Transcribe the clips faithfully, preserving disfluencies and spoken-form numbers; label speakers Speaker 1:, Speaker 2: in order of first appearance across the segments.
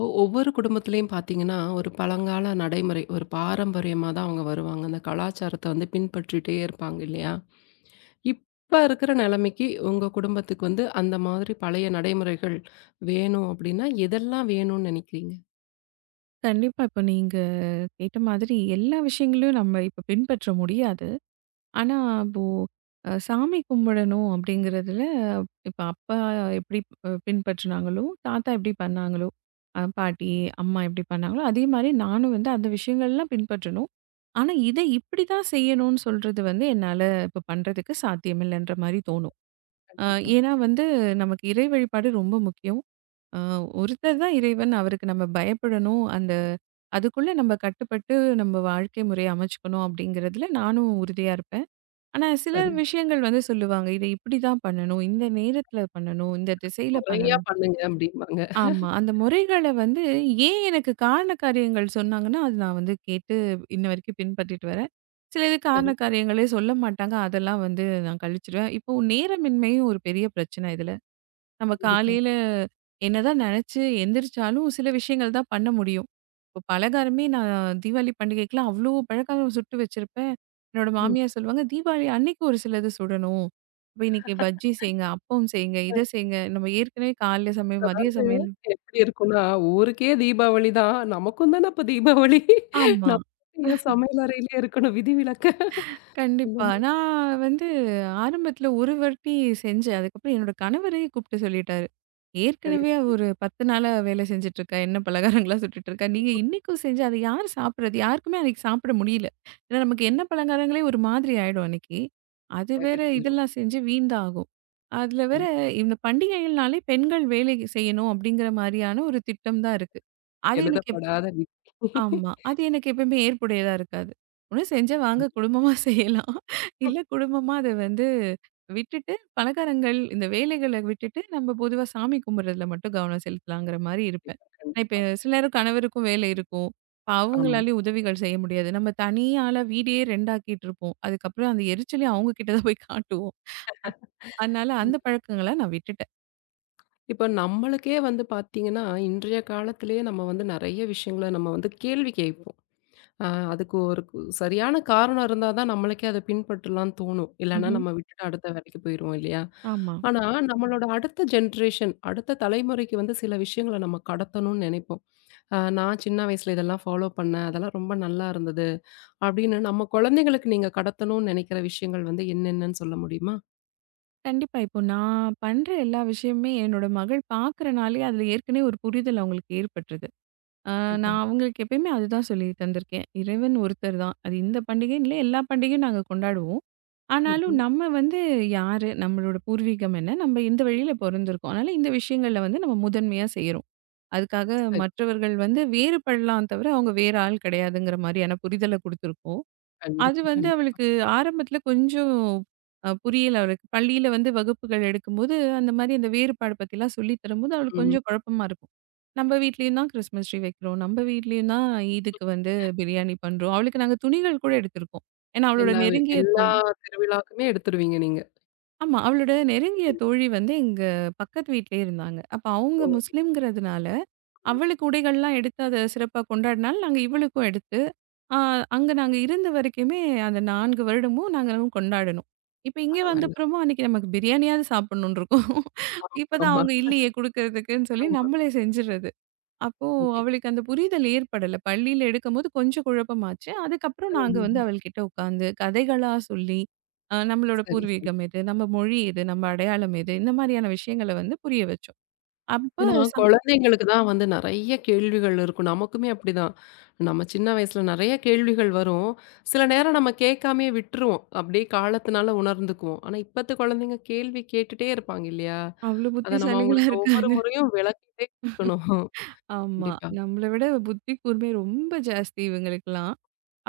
Speaker 1: ஒ ஒவ்வொரு குடும்பத்திலயும் பார்த்தீங்கன்னா, ஒரு பழங்கால நடைமுறை, ஒரு பாரம்பரியமா தான் அவங்க வருவாங்க. அந்த கலாச்சாரத்த வந்து பின்பற்றிட்டே இருப்பாங்க இல்லையா? இப்ப இருக்கிற நிலைமைக்கு உங்க குடும்பத்துக்கு வந்து அந்த மாதிரி பழைய நடைமுறைகள் வேணும் அப்படின்னா, எதெல்லாம் வேணும்னு நெனைக்கிறீங்க?
Speaker 2: கண்டிப்பா. இப்ப நீங்க கேட்ட மாதிரி எல்லா விஷயங்களையும் நம்ம இப்ப பின்பற்ற முடியாது. ஆனா, இப்போ அ சாமி கும்பிடணும் அப்படிங்கிறதுல இப்ப அப்பா எப்படி அ பின்பற்றினாங்களோ, தாத்தா எப்படி பண்ணாங்களோ, அ பாட்டி, அம்மா எப்படி பண்ணாங்களோ, அதே மாரி நானும் வந்து அந்த விஷயங்கள்லாம் பின்பற்றணும். ஆனா, இதை இப்படிதான் செய்யணும்னு சொல்றது வந்து என்னால இப்ப பண்றதுக்கு சாத்தியமில்லைன்ற மாரி தோணும். அ
Speaker 1: கண்டிப்பா.
Speaker 2: ஏன்னா வந்து நமக்கு இறை வழிபாடு ரொம்ப முக்கியம். ஆ ஒருத்தர் தான் இறைவன். அவருக்கு நம்ம பயப்படணும். அந்த அதுக்குள்ள நம்ம கட்டுப்பட்டு நம்ம வாழ்க்கை முறைய அமைச்சுக்கணும் அப்படிங்கிறதுல நானும் உறுதியா இருப்பேன். ஆனா சில
Speaker 1: சரி.
Speaker 2: விஷயங்கள் வந்து சொல்லுவாங்க. இதை இப்படிதான் பண்ணணும். இந்த நேரத்துல பண்ணணும். இந்த திசையில
Speaker 1: "முறையா
Speaker 2: பண்ணணும்.
Speaker 1: பண்ணுங்க" அப்படிம்பாங்க.
Speaker 2: ஆமா. அந்த முறைகள வந்து ஏன் எனக்கு காரண காரியங்கள் சொன்னாங்கன்னா, அது நான் வந்து கேட்டு இன்ன வரைக்கும் பின்பற்றிட்டு வரேன். சிலது காரண
Speaker 1: சரி.
Speaker 2: காரியங்களே சொல்ல மாட்டாங்க. அதெல்லாம் வந்து நான் கழிச்சுருவேன். இப்போ நேரமின்மையும் ஒரு பெரிய பிரச்சனை இதுல. நம்ம
Speaker 1: கண்டிப்பா.
Speaker 2: காலையில என்னதான் நினைச்சு எந்திரிச்சாலும் சில விஷயங்கள் தான் பண்ண முடியும். இப்போ பலகாரமே நான் தீபாவளி பண்டிகைக்குலாம் அவ்ளோ பலகாரம் சுட்டு வச்சிருப்பேன். என்னோட
Speaker 1: ம்.
Speaker 2: மாமியார் சொல்லுவாங்க, "தீபாவளி அன்னைக்கு ஒரு சிலது சுடணும். இப்ப இன்னைக்கு பஜ்ஜி செய்யுங்க, அப்பம் செய்யுங்க, இத செய்யுங்க." நம்ம ஏற்கனவே காலைல சமையல், மதிய சமையல்.
Speaker 1: எப்படி இருக்கும்னா, ஊருக்கே தீபாவளி தான். நமக்கும் தான அப்ப தீபாவளி.
Speaker 2: ஆமா.
Speaker 1: நம்ம ஏன் சமையல் அறையிலயே இருக்கணும் விதிவிலக்கு? அந்த
Speaker 2: கண்டிப்பா.
Speaker 1: மாதிரி.
Speaker 2: நான் வந்து ஆரம்பத்தில ஒரு வாட்டி செஞ்சேன். அதுக்கப்புறம் என்னோட கணவரே கூப்பிட்டு சொல்லிட்டாரு.
Speaker 1: சரி.
Speaker 2: "ஏற்கனவே அவ ஒரு பத்து நாளா வேலை செஞ்சுட்டுருக்கா. எண்ணெய் பலகாரங்கள்லாம் சுட்டுட்டுருக்கா. நீங்க இன்னைக்கும் செஞ்சு அத யார் சாப்பிடுறது?" யாருக்குமே அன்னைக்கு சாப்பிட முடியல. ஏன்னா நமக்கு எண்ணெய் பலகாரங்களே ஒரு மாதிரி ஆயிடும் அன்னைக்கு. அது வேற
Speaker 1: தெகட்டிரும்.
Speaker 2: இதெல்லாம் செஞ்சு வீண் தான் ஆகும். அதில வேற
Speaker 1: கண்டிப்பா.
Speaker 2: இந்த பண்டிகைகள்னாலே பெண்கள் வேலை செய்யணும் அப்படிங்கிற மாரியான ஒரு திட்டம் தான் இருக்கு. அது எனக்கு.
Speaker 1: எழுதப்படாத விதி.
Speaker 2: ஆமா. அது எனக்கு எப்பயுமே ஏற்புடையதா இருக்காது. ஒண்ணு செஞ்சா வாங்க குடும்பமா செய்யலாம். இல்ல குடும்பமா அத வந்து விட்டுட்டு, பலகாரங்கள் இந்த வேலைகள விட்டுட்டு, நம்ம பொதுவா சாமி கும்பிடுறதுல மட்டும் கவனம் செலுத்தலாங்கிற மாரி இருப்பேன்.
Speaker 1: கண்டிப்பா,
Speaker 2: நான் இப்ப
Speaker 1: கண்டிப்பா.
Speaker 2: சில நேரம் கணவருக்கும் வேலை இருக்கும். இப்ப
Speaker 1: ஆமா.
Speaker 2: அவங்களாலயும் உதவிகள் செய்ய முடியாது. நம்ம தனி ஆளா வீடே ரெண்டு ஆக்கிட்டு இருப்போம். அதுக்கப்புறம் அந்த எரிச்சலையும் அவங்க கிட்ட தான் போய் காட்டுவோம். அ- அதனால அந்த பழக்கங்கள நான் விட்டுட்டேன்.
Speaker 1: இப்ப நம்மளுக்கே வந்து பார்த்தீங்கன்னா, இன்றைய காலத்திலேயே நம்ம வந்து நெறைய விஷயங்கள நம்ம வந்து கேள்வி கேட்போம். அ அதுக்கு ஒரு கு சரியான காரணம் இருந்தா தான் நம்மளுக்கே அத பின்பற்றலான்னு தோணும். இல்லன்னா
Speaker 2: ம்ஹ்ம்.
Speaker 1: நம்ம விட்டுட்டு அடுத்த வேலைக்கு போயிருவோம் இல்லையா?
Speaker 2: ஆமா.
Speaker 1: ஆனா, நம்மளோட அடுத்த ஜென்ரேஷன், அடுத்த தலைமுறைக்கு வந்து சில விஷயங்கள நம்ம கடத்தணும்னு நெனைப்போம். அ நான் சின்ன வயசுல இதெல்லாம் ஃபாலோ பண்ணேன். அதெல்லாம் ரொம்ப நல்லா இருந்தது. அப்படின்னு நம்ம குழந்தைங்களுக்கு நீங்க கடத்தணும்னு நெனைக்கிற விஷயங்கள் வந்து என்னென்னன்னு சொல்ல முடியுமா?
Speaker 2: கண்டிப்பா. இப்போ நான் பண்ற எல்லா விஷயமுமே என்னோட மகள் பார்க்குறனாலயே அதில ஏற்கனவே ஒரு புரிதல் அவங்களுக்கு ஏற்பட்டுருது. அ
Speaker 1: கண்டிப்பா.
Speaker 2: நான் அவங்களுக்கு எப்பயுமே அதுதான் சொல்லி தந்திருக்கேன். இறைவன் ஒருத்தர் தான். அது இந்த பண்டிகைன்னு இல்ல, எல்லா பண்டிகையும் நாங்க கொண்டாடுவோம். ஆனாலும்
Speaker 1: ம்ஹ்ம்.
Speaker 2: நம்ம வந்து யாரு? நம்மளோட பூர்வீகம் என்ன? நம்ம இந்த வழியில பொறந்திருக்கோம். அதனால இந்த விஷயங்கள்ல வந்து நம்ம முதன்மையா செய்றோம். அதுக்காக
Speaker 1: சரி.
Speaker 2: மற்றவர்கள் வந்து வேறுபடலாம் தவிர, அவங்க வேற ஆள் கிடையாதுங்கிற மாரியான புரிதல குடுத்துருக்கோம். அது
Speaker 1: கண்டிப்பா,
Speaker 2: வந்து
Speaker 1: கண்டிப்பா.
Speaker 2: அவளுக்கு ஆரம்பத்துல கொஞ்சம் அ புரியல அவளுக்கு. பள்ளியில வந்து வகுப்புகள் எடுக்கும்போது, அந்த மாரி அந்த வேறுபாடு பத்திலாம் சொல்லி தரும்போது, அவளுக்கு
Speaker 1: ம்.
Speaker 2: கொஞ்சம் குழப்பமா இருக்கும். "நம்ப வீட்லயும் தான் கிறிஸ்மஸ் ட்ரீ வைக்கிறோம். நம்ப வீட்லயும் தான் ஈதுக்கு வந்து பிரியாணி பண்றோம்." அவளுக்கு நாங்க துணிகள் கூட எடுத்திருக்கோம். ஏன்னா அவளோட
Speaker 1: எல்லா வி
Speaker 2: நெருங்கிய
Speaker 1: எல்லா
Speaker 2: தோழி.
Speaker 1: திருவிழாக்குமே எடுத்துருவீங்க நீங்க.
Speaker 2: ஆமா. அவளோட நெருங்கிய
Speaker 1: சரி.
Speaker 2: தோழி வந்து எங்க பக்கத்து வீட்லயே இருந்தாங்க. அப்ப அவங்க
Speaker 1: ஓ!
Speaker 2: முஸ்லிம்ங்கிறதுனால,
Speaker 1: ம்.
Speaker 2: அவளுக்கு உடைகள்லாம் எடுத்து அத சிறப்பா கொண்டாடினால, நாங்க இவளுக்கும் எடுத்து ஆ, அங்க நாங்க இருந்த வரைக்குமே அந்த நான்கு வருடமும் நாங்களும் கொண்டாடணும். இப்ப இங்க
Speaker 1: பரவால்ல.
Speaker 2: வந்தப்புறமும் அன்னைக்கு நமக்கு பிரியாணியாவது சாப்பிடணும்னு இருக்கும்.
Speaker 1: ஆமா,
Speaker 2: இப்பதான்
Speaker 1: ஆமா,
Speaker 2: அவங்க இல்லையே குடுக்கறதுக்குன்னு சொல்லி
Speaker 1: ஆமா.
Speaker 2: நம்மளே செஞ்சுறது. அப்போ
Speaker 1: கண்டிப்பா.
Speaker 2: அவளுக்கு அந்த புரிதல் ஏற்படல. பள்ளியில எடுக்கும்போது கொஞ்சம் குழப்பமாச்சு. அதுக்கப்புறம் நாங்க வந்து
Speaker 1: ம்.
Speaker 2: அவள்கிட்ட உட்கார்ந்து கதைகளா சொல்லி, அ நம்மளோட
Speaker 1: சரி, சரி.
Speaker 2: பூர்வீகம் எது? நம்ம மொழி எது? நம்ம அடையாளம் எது? இந்த மாரியான விஷயங்கள வந்து புரிய வச்சோம். அப்ப
Speaker 1: ஏன்னா
Speaker 2: ச
Speaker 1: குழந்தைங்களுக்கு தான் வந்து நெறைய கேள்விகள் இருக்கும். நமக்குமே அப்படிதான். நம்ம சின்ன வயசுல நெறைய கேள்விகள் வரும். சில நேரம் நம்ம கேட்காமயே விட்டுருவோம். அப்படியே காலத்தினால உணர்ந்துக்குவோம். ஆனா இப்பத்த குழந்தைங்க கேள்வி கேட்டுட்டே இருப்பாங்க இல்லையா?
Speaker 2: அவ்ளோ
Speaker 1: அத நம்ம
Speaker 2: புத்திசாலிகளா
Speaker 1: அவங்களுக்கு ஒவ்வொரு
Speaker 2: இருக்காங்க.
Speaker 1: முறையும் விளக்கிட்டே இருக்கணும்.
Speaker 2: ஆமா.
Speaker 1: கண்டிப்பா,
Speaker 2: நம்மள விட புத்தி கூர்மை ரொம்ப ஜாஸ்தி இவங்களுக்கெல்லாம்.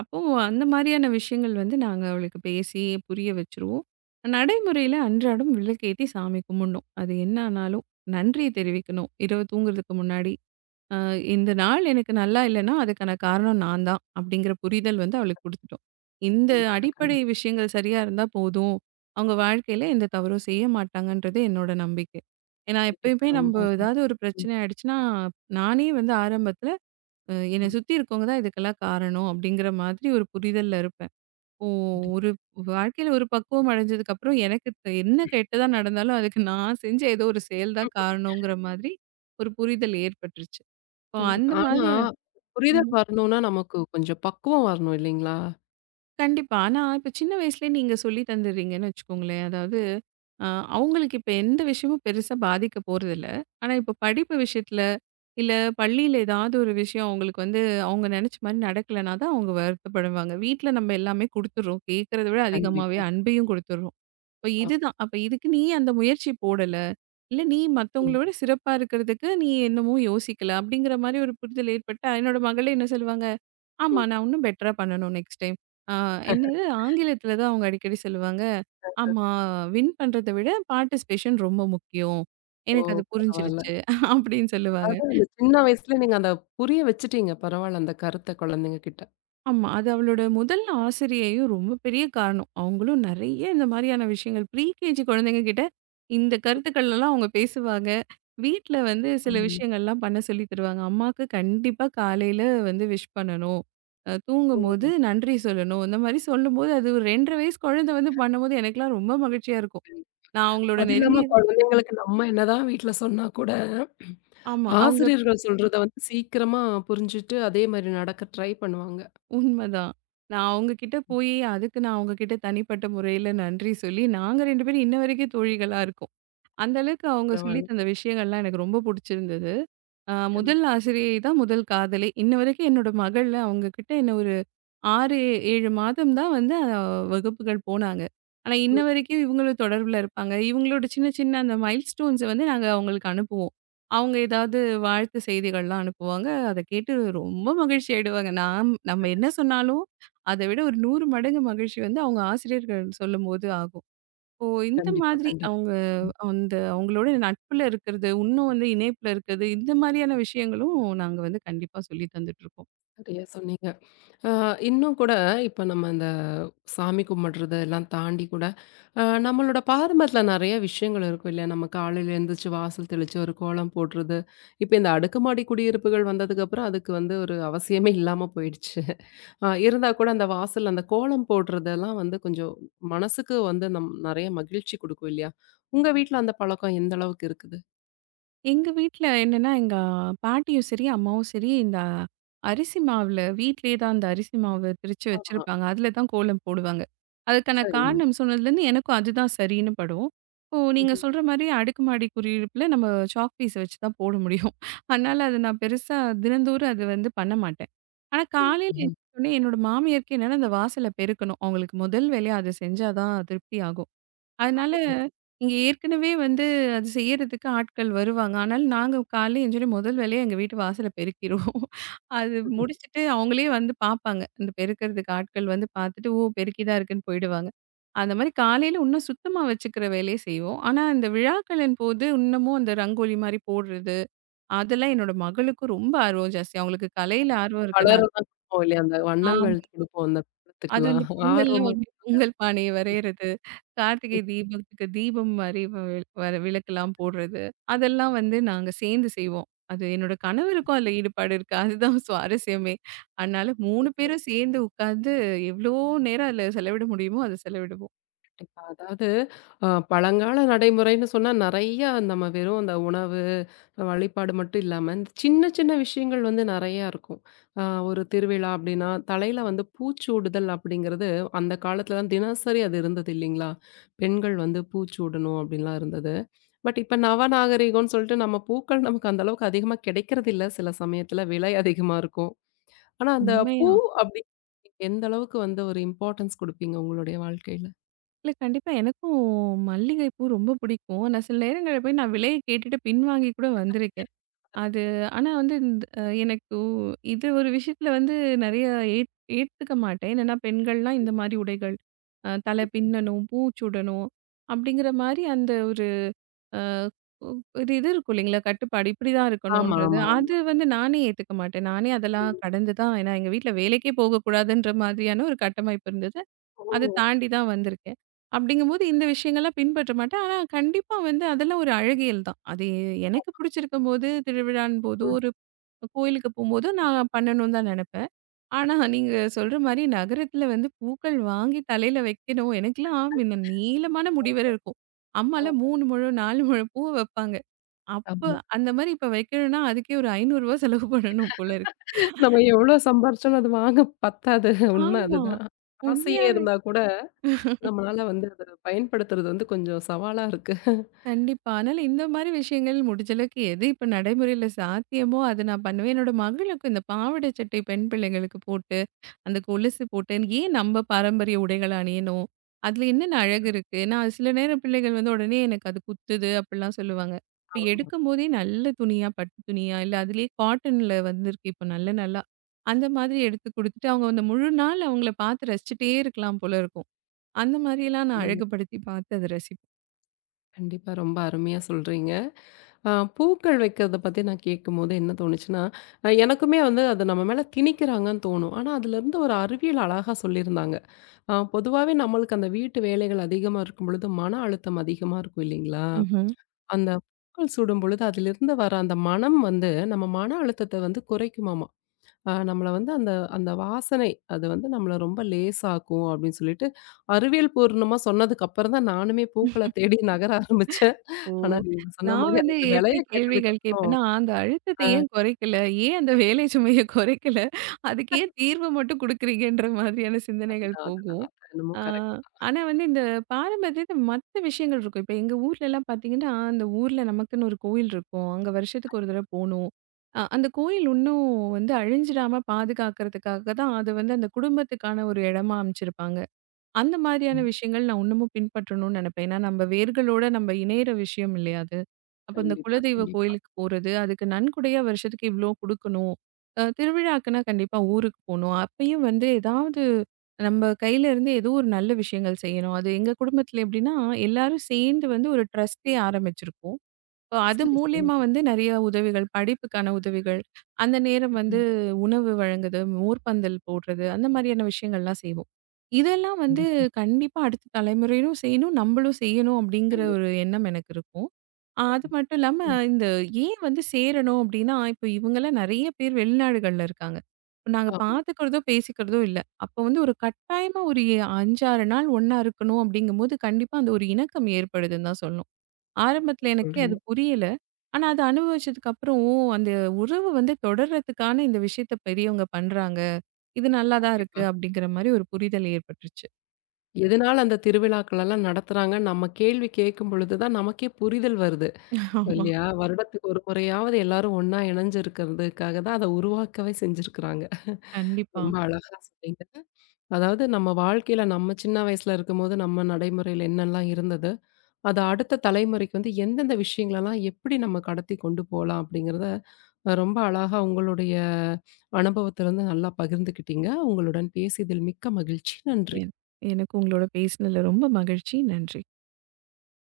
Speaker 2: அப்போ அந்த மாதிரியான விஷயங்கள் வந்து நாங்க அவளுக்கு பேசி புரிய வச்சுருவோம். நடைமுறையில அன்றாடம் விளக்கேத்தி சாமி கும்பிடணும். அது என்ன ஆனாலும் நன்றி தெரிவிக்கணும். இரவு தூங்குறதுக்கு முன்னாடி. அ இந்த நாள் எனக்கு நல்லா இல்லன்னா, அதுக்கான காரணம் நான் தான். அப்படிங்கிற புரிதல் வந்து அவளுக்கு குடுத்துட்டோம். இந்த
Speaker 1: கண்டிப்பா,
Speaker 2: அடிப்படை
Speaker 1: கண்டிப்பா.
Speaker 2: விஷயங்கள் சரியா இருந்தா போதும். அவங்க வாழ்க்கையில எந்த தவறும் செய்ய மாட்டாங்கன்றது என்னோட நம்பிக்கை. ஏன்னா
Speaker 1: கண்டிப்பா.
Speaker 2: எப்பயுமே
Speaker 1: ரொம்ப
Speaker 2: நம்ப
Speaker 1: அருமை.
Speaker 2: ஏதாவது ஒரு
Speaker 1: ம்,
Speaker 2: பிரச்சனை ஆயிடுச்சுன்னா, நானே வந்து ஆரம்பத்துல அ என்னை
Speaker 1: ம்.
Speaker 2: சுத்தி இருக்கவங்க தான் இதுக்கெல்லாம் காரணம் அப்படிங்கிற மாதிரி ஒரு புரிதல்ல இருப்பேன். ஓ!
Speaker 1: ம்.
Speaker 2: ஒரு வாழ்க்கையில ஒரு பக்குவம் அடைஞ்சதுக்கப்புறம் எனக்கு த என்ன கெட்டதா நடந்தாலும் அதுக்கு நான் செஞ்ச ஏதோ ஒரு செயல் தான் காரணங்கிற மாதிரி ஒரு புரிதல் ஏற்பட்டுருச்சு. இப்போ
Speaker 1: கண்டிப்பா.
Speaker 2: அந்த
Speaker 1: ஆனா,
Speaker 2: மாதிரியான.
Speaker 1: புரிதல்
Speaker 2: ம்ஹ்ம்.
Speaker 1: வரணும்னா நமக்கு கொஞ்சம் பக்குவம் வரணும் இல்லைங்களா?
Speaker 2: கண்டிப்பா. ஆனா, இப்ப சின்ன வயசுலயே நீங்க சொல்லி தந்துடுறீங்கன்னு வச்சுக்கோங்களேன். அதாவது, அ அவங்களுக்கு இப்ப எந்த விஷயமும் பெருசா பாதிக்க போறதில்ல. ஆனா, இப்ப படிப்பு விஷயத்துல, இல்ல பள்ளியில ஏதாவது ஒரு விஷயம் அவங்களுக்கு வந்து அவங்க நெனச்ச மாரி நடக்கலனா தான் அவங்க வருத்தப்படுவாங்க. வீட்ல நம்ம எல்லாமே குடுத்துடுறோம். கேட்கறத விட அதிகமாவே
Speaker 1: கண்டிப்பா.
Speaker 2: அன்பையும் குடுத்துடுறோம். இப்ப
Speaker 1: ஆ.
Speaker 2: இதுதான். அப்ப இதுக்கு நீ அந்த முயற்சி போடல, இல்ல நீ
Speaker 1: ம்,
Speaker 2: மத்தவங்கள விட சிறப்பா இருக்கிறதுக்கு நீ என்னமோ யோசிக்கல, அப்படிங்கிற மாரி ஒரு புரிதல் ஏற்பட்டா, என்னோட மகளே என்ன சொல்லுவாங்க? ஆமா.
Speaker 1: ம்.
Speaker 2: நான் இன்னும் பெட்டரா பண்ணணும் நெக்ஸ்ட் டைம். ஆ என்னது ஆங்கிலத்தில தான் அவங்க அடிக்கடி சொல்லுவாங்க. ஆமா வின் பண்றத விட பார்ட்டிசிபேஷன் ரொம்ப முக்கியம்.
Speaker 1: ஓ!
Speaker 2: எனக்கு அது
Speaker 1: பரவால்ல.
Speaker 2: புரிஞ்சிருச்சு. அப்படின்னு சொல்லுவாங்க.
Speaker 1: அதாவது அந்த சின்ன வயசுல நீங்க அத புரிய வச்சுட்டீங்க. பரவால்ல அந்த கருத்த குழந்தைங்க கிட்ட.
Speaker 2: ஆமா. அது அவளோட முதல் ஆசிரியையும் ரொம்ப பெரிய காரணம். அவங்களும் நெறைய இந்த மாரியான விஷயங்கள் ப்ரீ கேஜி குழந்தைங்க கிட்ட இந்த கருத்துக்கள்லாம் அவங்க பேசுவாங்க. வீட்ல வந்து சில
Speaker 1: ம்.
Speaker 2: விஷயங்கள்லாம் பண்ண சொல்லி தருவாங்க. அம்மாக்கு கண்டிப்பா காலையில வந்து விஷ் பண்ணணும். அ தூங்கும்போது
Speaker 1: ஓ!
Speaker 2: நன்றி சொல்லணும். இந்த மாரி சொல்லும்போது அது ஒரு ரெண்டு அரை வயசு குழந்தை வந்து பண்ணும்போது எனக்கெல்லாம் ரொம்ப மகிழ்ச்சியா இருக்கும். நான் அவங்களோட
Speaker 1: அது இல்லாம
Speaker 2: நெருங்கிய.
Speaker 1: குழந்தைங்களுக்கு நம்ம என்னதான் வீட்ல சொன்னா கூட,
Speaker 2: ஆமா. அவங்க
Speaker 1: ஆசிரியர்கள் சொல்றத வந்து சீக்கிரமா புரிஞ்சுட்டு, அதே மாரி நடக்க ட்ரை பண்ணுவாங்க.
Speaker 2: உண்மதான். நான் அவங்க கிட்ட போயி அதுக்கு நான் அவங்க கிட்ட தனிப்பட்ட முறையில நன்றி சொல்லி நாங்க ரெண்டு பேரும் இன்ன வரைக்கும் தோழிகளா இருக்கோம். அந்த அளவுக்கு அவங்க சொல்லி
Speaker 1: பரவால்ல.
Speaker 2: தந்த விஷயங்கள்லாம் எனக்கு ரொம்ப புடிச்சிருந்தது. அ
Speaker 1: கண்டிப்பா.
Speaker 2: முதல் ஆசிரியை தான் முதல் காதலி. இன்ன வரைக்கும் என்னோட மகள்ல அவங்க கிட்ட என்ன ஒரு ஆறு, ஏழு மாதம் தான் வந்து அ வகுப்புகள் போனாங்க. ஆனா, இன்ன வரைக்கும் இவங்களும் தொடர்புல இருப்பாங்க. இவங்களோட சின்ன சின்ன அந்த மைல்ஸ்டோன்ஸ வந்து நாங்க அவங்களுக்கு அனுப்புவோம். அவங்க ஏதாவது வாழ்த்து செய்திகள்லாம் அனுப்புவாங்க. அத கேட்டு ரொம்ப மகிழ்ச்சி ஆயிடுவாங்க. நாம் நம்ம என்ன சொன்னாலும், அத விட ஒரு நூறு மடங்கு மகிழ்ச்சி வந்து அவங்க ஆசிரியர்கள் சொல்லும்போது ஆகும். ஓ! இந்த
Speaker 1: கண்டிப்பா,
Speaker 2: மாதிரி
Speaker 1: கண்டிப்பா.
Speaker 2: அவங்க
Speaker 1: ம்.
Speaker 2: அந்த அவங்களோட நட்புல இருக்கிறது, இன்னும் வந்து இணைப்புல இருக்கிறது, இந்த மாதிரியான விஷயங்களும் நாங்க வந்து கண்டிப்பா சொல்லி தந்துட்டுருக்கோம்.
Speaker 1: சரியா சொன்னீங்க. அ இன்னும் கூட இப்ப நம்ம இந்த சாமி கும்பிடுறது எல்லாம் தாண்டி கூட, அ நம்மளோட பாரம்பரியத்துல நெறைய விஷயங்கள் இருக்கும் இல்லையா? நம்ம காலையில எந்திரிச்சு வாசல் தெளிச்சு ஒரு கோலம் போடுறது. இப்ப இந்த அடுக்குமாடி குடியிருப்புகள் வந்ததுக்கப்புறம் அதுக்கு வந்து ஒரு அவசியமே இல்லாம போயிடுச்சு. அ இருந்தா கூட அந்த வாசல்ல அந்த கோலம் போடுறதெல்லாம் வந்து கொஞ்சம் மனசுக்கு வந்து நம் நெறைய மகிழ்ச்சி குடுக்கும் இல்லையா? உங்க வீட்ல அந்த பழக்கம் எந்த அளவுக்கு இருக்குது?
Speaker 2: எங்க வீட்ல என்னன்னா, எங்க பாட்டியும் சரி, அம்மாவும் சரி, இந்த அரிசி மாவுல வீட்லயே தான் அந்த அரிசி மாவு திரிச்சு
Speaker 1: ஆமா.
Speaker 2: வச்சிருப்பாங்க. அதில தான் கோலம் போடுவாங்க. அதுக்கான
Speaker 1: சரிங்க.
Speaker 2: காரணம் சொன்னதுலேருந்து எனக்கும் அதுதான் சரின்னு படும். இப்போ நீங்க
Speaker 1: ம்.
Speaker 2: சொல்ற மாரி அடுக்குமாடி குடியிருப்புல நம்ம சாக் பீஸ் வச்சு தான் போட முடியும். அதனால அது நான் பெருசா தினந்தோறும் அது வந்து பண்ண மாட்டேன். ஆனா
Speaker 1: ம்.
Speaker 2: காலையில
Speaker 1: ம்.
Speaker 2: எந்திரிச்சோனே என்னோட மாமியாருக்கு என்னன்னா, அந்த வாசல பெருக்கணும். அவங்களுக்கு முதல் வேலையா அத செஞ்சா தான் திருப்தி ஆகும். அதனால,
Speaker 1: அதுதான்.
Speaker 2: இங்க ஏற்கனவே வந்து அது செய்யறதுக்கு ஆட்கள் வருவாங்க. ஆனால் நாங்க காலைல எழுஞ்சோனே முதல் வேலையா எங்க வீட்டு வாசல பெருக்கிருவோம். அது முடிச்சுட்டு அவங்களே வந்து பார்ப்பாங்க. இந்த பெருக்கிறதுக்கு ஆட்கள் வந்து பார்த்துட்டு, ஓ! பெருக்கி தான் இருக்குன்னு போயிடுவாங்க. அந்த மாரி காலையில இன்னும் சுத்தமா வச்சுக்கிற வேலைய செய்வோம். ஆனா, இந்த விழாக்களின் போது இன்னமும் அந்த ரங்கோலி மாரி போடுறது, அதெல்லாம் என்னோட மகளுக்கும் ரொம்ப ஆர்வம் ஜாஸ்தி. அவங்களுக்கு கலையில ஆர்வம் இருக்கனால.
Speaker 1: கலர்லாம் குடுப்போம் இல்லையா? அந்த வண்ணங்கள்
Speaker 2: ஆ.
Speaker 1: குடுப்போம் அந்த
Speaker 2: அது
Speaker 1: பழத்துக்குலாம்.
Speaker 2: இந்த பொங்கல்னா
Speaker 1: ஆர்வமா
Speaker 2: வந்து பொங்கல் பானைய வரையறது, கார்த்திகை தீபத்துக்கு தீபம் மாரி வ வ விளக்கெல்லாம் போடுறது, அதெல்லாம் வந்து நாங்க சேர்ந்து செய்வோம். அது என்னோட கணவருக்கும் அதுல ஈடுபாடு இருக்கு. அதுதான் சுவாரஸ்யமே. அதனால மூணு பேரும் சேர்ந்து உட்கார்ந்து எவ்ளோ நேரம் அதுல செலவிட முடியுமோ, அத செலவிடுவோம்.
Speaker 1: கேட்டீங்களா? அதாவது அ பழங்கால நடைமுறைன்னு சொன்னா நெறைய நம்ம வெறும் அந்த உணவு, வழிபாடு மட்டும் இல்லாம, இந்த சின்ன சின்ன விஷயங்கள் வந்து நெறையா இருக்கும். அ ஒரு திருவிழா அப்படின்னா, தலையில வந்து பூச்சூடுதல் அப்படிங்கிறது அந்த காலத்துலலாம் தினசரி அது இருந்தது இல்லைங்களா? பெண்கள் வந்து பூச்சூடணும் அப்படின்லாம் இருந்தது. பட் இப்ப நவநாகரீகம்னு சொல்லிட்டு நம்ம பூக்கள் நமக்கு அந்த அளவுக்கு அதிகமா கிடைக்கிறது இல்ல. சில சமயத்துல விலை அதிகமா இருக்கும். ஆனா அந்த பூ
Speaker 2: உண்மையா?
Speaker 1: அப்படி எந்த அளவுக்கு வந்து ஒரு இம்பார்ட்டன்ஸ் குடுப்பீங்க உங்களுடைய வாழ்க்கையில?
Speaker 2: இல்ல கண்டிப்பா எனக்கும் மல்லிகைப்பூ ரொம்ப பிடிக்கும். நான் சில நேரங்கள்ல போய் நான் விலைய கேட்டுட்டு பின்வாங்கி கூட வந்திருக்கேன். அது ஆனா வந்து இந்த அ எனக்கு ஒ- இது ஒரு விஷயத்துல வந்து நெறைய ஏத் ஏத்துக்க மாட்டேன். என்னன்னா பெண்கள்லாம் இந்த மாரி உடைகள், அ தலை பின்னணும், பூச்சுடணும் அப்படிங்கிற மாரி அந்த ஒரு அ ஒரு இது இருக்கும் இல்லைங்களா? கட்டுப்பாடு இப்படிதான்
Speaker 1: ஆமா,
Speaker 2: இருக்கணுன்றது.
Speaker 1: ஆமா, ஆமா.
Speaker 2: அது வந்து நானே ஏத்துக்க மாட்டேன். நானே அதெல்லாம் கடந்து தான், ஏன்னா எங்க வீட்ல வேலைக்கே போகக்கூடாதுன்ற மாதிரியான ஒரு கட்டமைப்பு இருந்தது.
Speaker 1: ஓ!
Speaker 2: அத தாண்டி தான் வந்திருக்கேன். அப்படிங்கும்போது இந்த விஷயங்கள்லாம் பின்பற்ற மாட்டேன். ஆனா கண்டிப்பா வந்து அதெல்லாம் ஒரு அழகியல் தான். அது எனக்கு பிடிச்சிருக்கும்போது, திருவிழான் போதோ,
Speaker 1: ம்.
Speaker 2: ஒரு கோயிலுக்கு போம்போதோ நான் பண்ணணும்னு தான் நெனப்பேன். ஆனா நீங்க சொல்ற மாரி நகரத்துல வந்து பூக்கள் வாங்கி தலையில வைக்கணும். எனக்கெல்லாம் முன்ன நீளமான முடி வேற இருக்கும்.
Speaker 1: அ
Speaker 2: அம்மாலாம் மூணு முழம், நாலு முழம் பூ வைப்பாங்க. அப்ப
Speaker 1: ஆமா.
Speaker 2: அந்த மாரி இப்ப வைக்கணும்னா அதுக்கே ஒரு ரூ. ஐநூறு செலவு பண்ணணும் போல இருக்கு.
Speaker 1: நம்ம எவ்வளோ சம்பாரிச்சாலும் அது வாங்க பத்தாது. உண்ம
Speaker 2: ஆமா.
Speaker 1: அதுதான். ஆசையே
Speaker 2: உண்மையா.
Speaker 1: இருந்தா கூட நம்மளால வந்து அத பயன்படுத்துறது வந்து கொஞ்சம் சவாலா இருக்கு.
Speaker 2: கண்டிப்பா. அதனால இந்த மாரி விஷயங்கள் முடிஞ்ச அளவுக்கு எது இப்ப நடைமுறையில சாத்தியமோ, அத நான் பண்ணுவேன். என்னோட மகளுக்கும் இந்த பாவாடை சட்டை பெண் பிள்ளைங்களுக்கு போட்டு, அந்த கொலுசு போட்டு, ஏன் நம்ம பாரம்பரிய உடைகள அணியணும்? அதுல என்னென்ன அழகு இருக்கு? நான் சில நேரம் பிள்ளைகள் வந்து உடனே எனக்கு அது குத்துது அப்படிலாம் சொல்லுவாங்க. இப்ப
Speaker 1: ஆமா.
Speaker 2: எடுக்கும்போதே நல்ல துணியா, பட்டு துணியா, இல்ல அதிலேயே காட்டன்ல வந்திருக்கு இப்ப நல்ல நல்லா. அந்த மாதிரி எடுத்து குடுத்துட்டு, அவங்க அந்த முழு நாள் அவங்கள பார்த்து ரசிச்சுட்டே இருக்கலாம் போல இருக்கும். அந்த மாரியெல்லாம் நான்
Speaker 1: அதுதான்.
Speaker 2: அழகுபடுத்தி பார்த்து அத ரசிப்பேன்.
Speaker 1: கண்டிப்பா ரொம்ப அருமையா சொல்றீங்க. அ பூக்கள் வைக்கிறத பத்தி நான் கேட்கும்போது என்ன தோணுச்சுன்னா, அ எனக்குமே வந்து அது நம்ம மேல திணிக்கிறாங்கன்னு தோணும். ஆனா அதுலருந்து ஒரு அறிவியல் அழகா சொல்லியிருந்தாங்க. ஆ பொதுவாவே நம்மளுக்கு அந்த வீட்டு வேலைகள் அதிகமா இருக்கும் பொழுது, மன அழுத்தம் அதிகமா இருக்கும் இல்லைங்களா?
Speaker 2: ம்ஹ்ம்.
Speaker 1: அந்த பூக்கள் சூடும் பொழுது அதிலிருந்து வர அந்த மனம் வந்து, நம்ம மன அழுத்தத்த வந்து குறைக்குமாமா. ஆ நம்மள வந்து அந்த அந்த வாசனை, அது வந்து நம்மள ரொம்ப லேசாக்கும் அப்படின்னு சொல்லிட்டு, அறிவியல் பூர்ணமா சொன்னதுக்கு அப்புறம் தான் நானுமே பூக்கள தேடி நகர ஆரம்பிச்சேன்.
Speaker 2: ஓ!
Speaker 1: ஆனா நீங்க சொன்ன
Speaker 2: நான்
Speaker 1: மாரி
Speaker 2: வந்து
Speaker 1: அந்த வெலைய
Speaker 2: எப்படி
Speaker 1: கேட்டதுக்கு
Speaker 2: கேள்விகள்
Speaker 1: அப்புறம்
Speaker 2: கேட்பேன்னா, அந்த அழுத்தத்த
Speaker 1: ஆ
Speaker 2: ஏன் குறைக்கல? ஏன் அந்த வேலை சுமைய குறைக்கல? அதுக்கு ஏன் தீர்வு மட்டும் குடுக்குறீங்கன்ற மாதிரியான சிந்தனைகள்
Speaker 1: அதுதான், அதுதான்.
Speaker 2: போகும்.
Speaker 1: அது என்னமோ
Speaker 2: ஆ
Speaker 1: கரெக்ட் தான்.
Speaker 2: ஆனா வந்து இந்த பாரம்பரியத்த மத்த விஷயங்கள் இருக்கும். இப்ப எங்க ஊர்லலாம் பார்த்தீங்கன்னா, அந்த ஊர்ல நமக்குன்னு ஒரு கோயில் இருக்கும். அங்க வருஷத்துக்கு ஒரு தடவ போணும். அ அந்த கோயில் இன்னும் வந்து அழிஞ்சிடாம பாதுகாக்கிறதுக்காக தான், அது வந்து அந்த குடும்பத்துக்கான ஒரு இடமா அமைச்சிருப்பாங்க. அந்த மாதிரியான
Speaker 1: ம்.
Speaker 2: விஷயங்கள் நான் இன்னமும் பின்பற்றணும்னு நினைப்பேன். ஏன்னா, நம்ம வேர்களோட நம்ம இணையிற விஷயம் இல்லையா அது. அப்ப இந்த
Speaker 1: கண்டிப்பா,
Speaker 2: குலதெய்வ
Speaker 1: கண்டிப்பா.
Speaker 2: கோயிலுக்கு போறது, அதுக்கு நன்கொடையா வருஷத்துக்கு இவ்ளோ குடுக்கணும். அ திருவிழாக்குன்னா கண்டிப்பா ஊருக்கு போணும். அப்பயும் வந்து ஏதாவது நம்ம கையில இருந்து ஏதோ ஒரு நல்ல விஷயங்கள் செய்யணும். அது எங்க குடும்பத்தில எப்படின்னா, எல்லாரும் சேர்ந்து வந்து ஒரு ட்ரஸ்ட்டே ஆரம்பிச்சிருக்கோம். இப்போ அது
Speaker 1: சரி, சரி.
Speaker 2: மூலியமா வந்து நெறைய உதவிகள், படிப்புக்கான உதவிகள், அந்த நேரம் வந்து
Speaker 1: ம்.
Speaker 2: உணவு வழங்குது, மோர்பந்தல் போடுறது, அந்த மாரியான விஷயங்கள்லாம் செய்வோம். இதெல்லாம் வந்து
Speaker 1: கண்டிப்பா,
Speaker 2: கண்டிப்பா அடுத்த தலைமுறையிலும் செய்யணும், நம்மளும் செய்யணும் அப்படிங்கிற
Speaker 1: கண்டிப்பா.
Speaker 2: ஒரு எண்ணம் எனக்கு இருக்கும். அ அது மட்டும் இல்லாம
Speaker 1: ம்.
Speaker 2: இந்த ஏன் வந்து சேரணும் அப்படின்னா, இப்போ இவங்கலாம் நெறைய பேர் வெளிநாடுகள்ல இருக்காங்க. இப்ப நாங்க
Speaker 1: ஆமா.
Speaker 2: பார்த்துக்கிறதோ, பேசிக்கிறதோ இல்ல. அப்போ வந்து ஒரு கட்டாயமா ஒரு ஐந்து, ஆறு நாள் ஒண்ணா இருக்கணும் அப்படிங்கும்போது, கண்டிப்பா அந்த ஒரு இணக்கம் ஏற்படுதுன்னு தான் சொல்லணும்.
Speaker 1: கரெக்ட்டா
Speaker 2: ஆரம்பத்துல எனக்கே
Speaker 1: சொல்றீங்க.
Speaker 2: அது புரியல. ஆனா, அத அனுபவிச்சதுக்கு அப்புறம், ஓ! அந்த உறவு வந்து தொடர்றதுக்கான இந்த விஷயத்த பெரியவங்க பண்றாங்க. இது நல்லாதான்
Speaker 1: கண்டிப்பா.
Speaker 2: இருக்கு அப்படிங்கிற மாரி ஒரு புரிதல் ஏற்பட்டுருச்சு.
Speaker 1: எதனால அந்த திருவிழாக்கள் எல்லாம் நடத்துறாங்கன்னு நம்ம கேள்வி கேட்கும் பொழுது தான் நமக்கே புரிதல் வருது.
Speaker 2: ஆமா,
Speaker 1: இல்லையா? வருடத்துக்கு ஒரு முறையாவது எல்லாரும் ஒண்ணா இணைஞ்சிருக்கிறதுக்காக தான் அத உருவாக்கவே செஞ்சிருக்கிறாங்க.
Speaker 2: கண்டிப்பா.
Speaker 1: ரொம்ப அழகா சொன்னீங்க. அதாவது நம்ம வாழ்க்கையில நம்ம சின்ன வயசுல இருக்கும்போது நம்ம நடைமுறையில என்னெல்லாம் இருந்தது, அத அடுத்த தலைமுறைக்கு வந்து எந்தெந்த விஷயங்களலாம் எப்படி நம்ம கடத்தி கொண்டு போலாம் அப்படிங்கிறத அ ரொம்ப அழகா உங்களுடைய அனுபவத்திலருந்து நல்லா பகிர்ந்துக்கிட்டீங்க. உங்களுடன் பேசியதில் மிக்க மகிழ்ச்சி. நன்றி.
Speaker 2: என் எனக்கு உங்களோட பேசினதுல ரொம்ப மகிழ்ச்சி. நன்றி.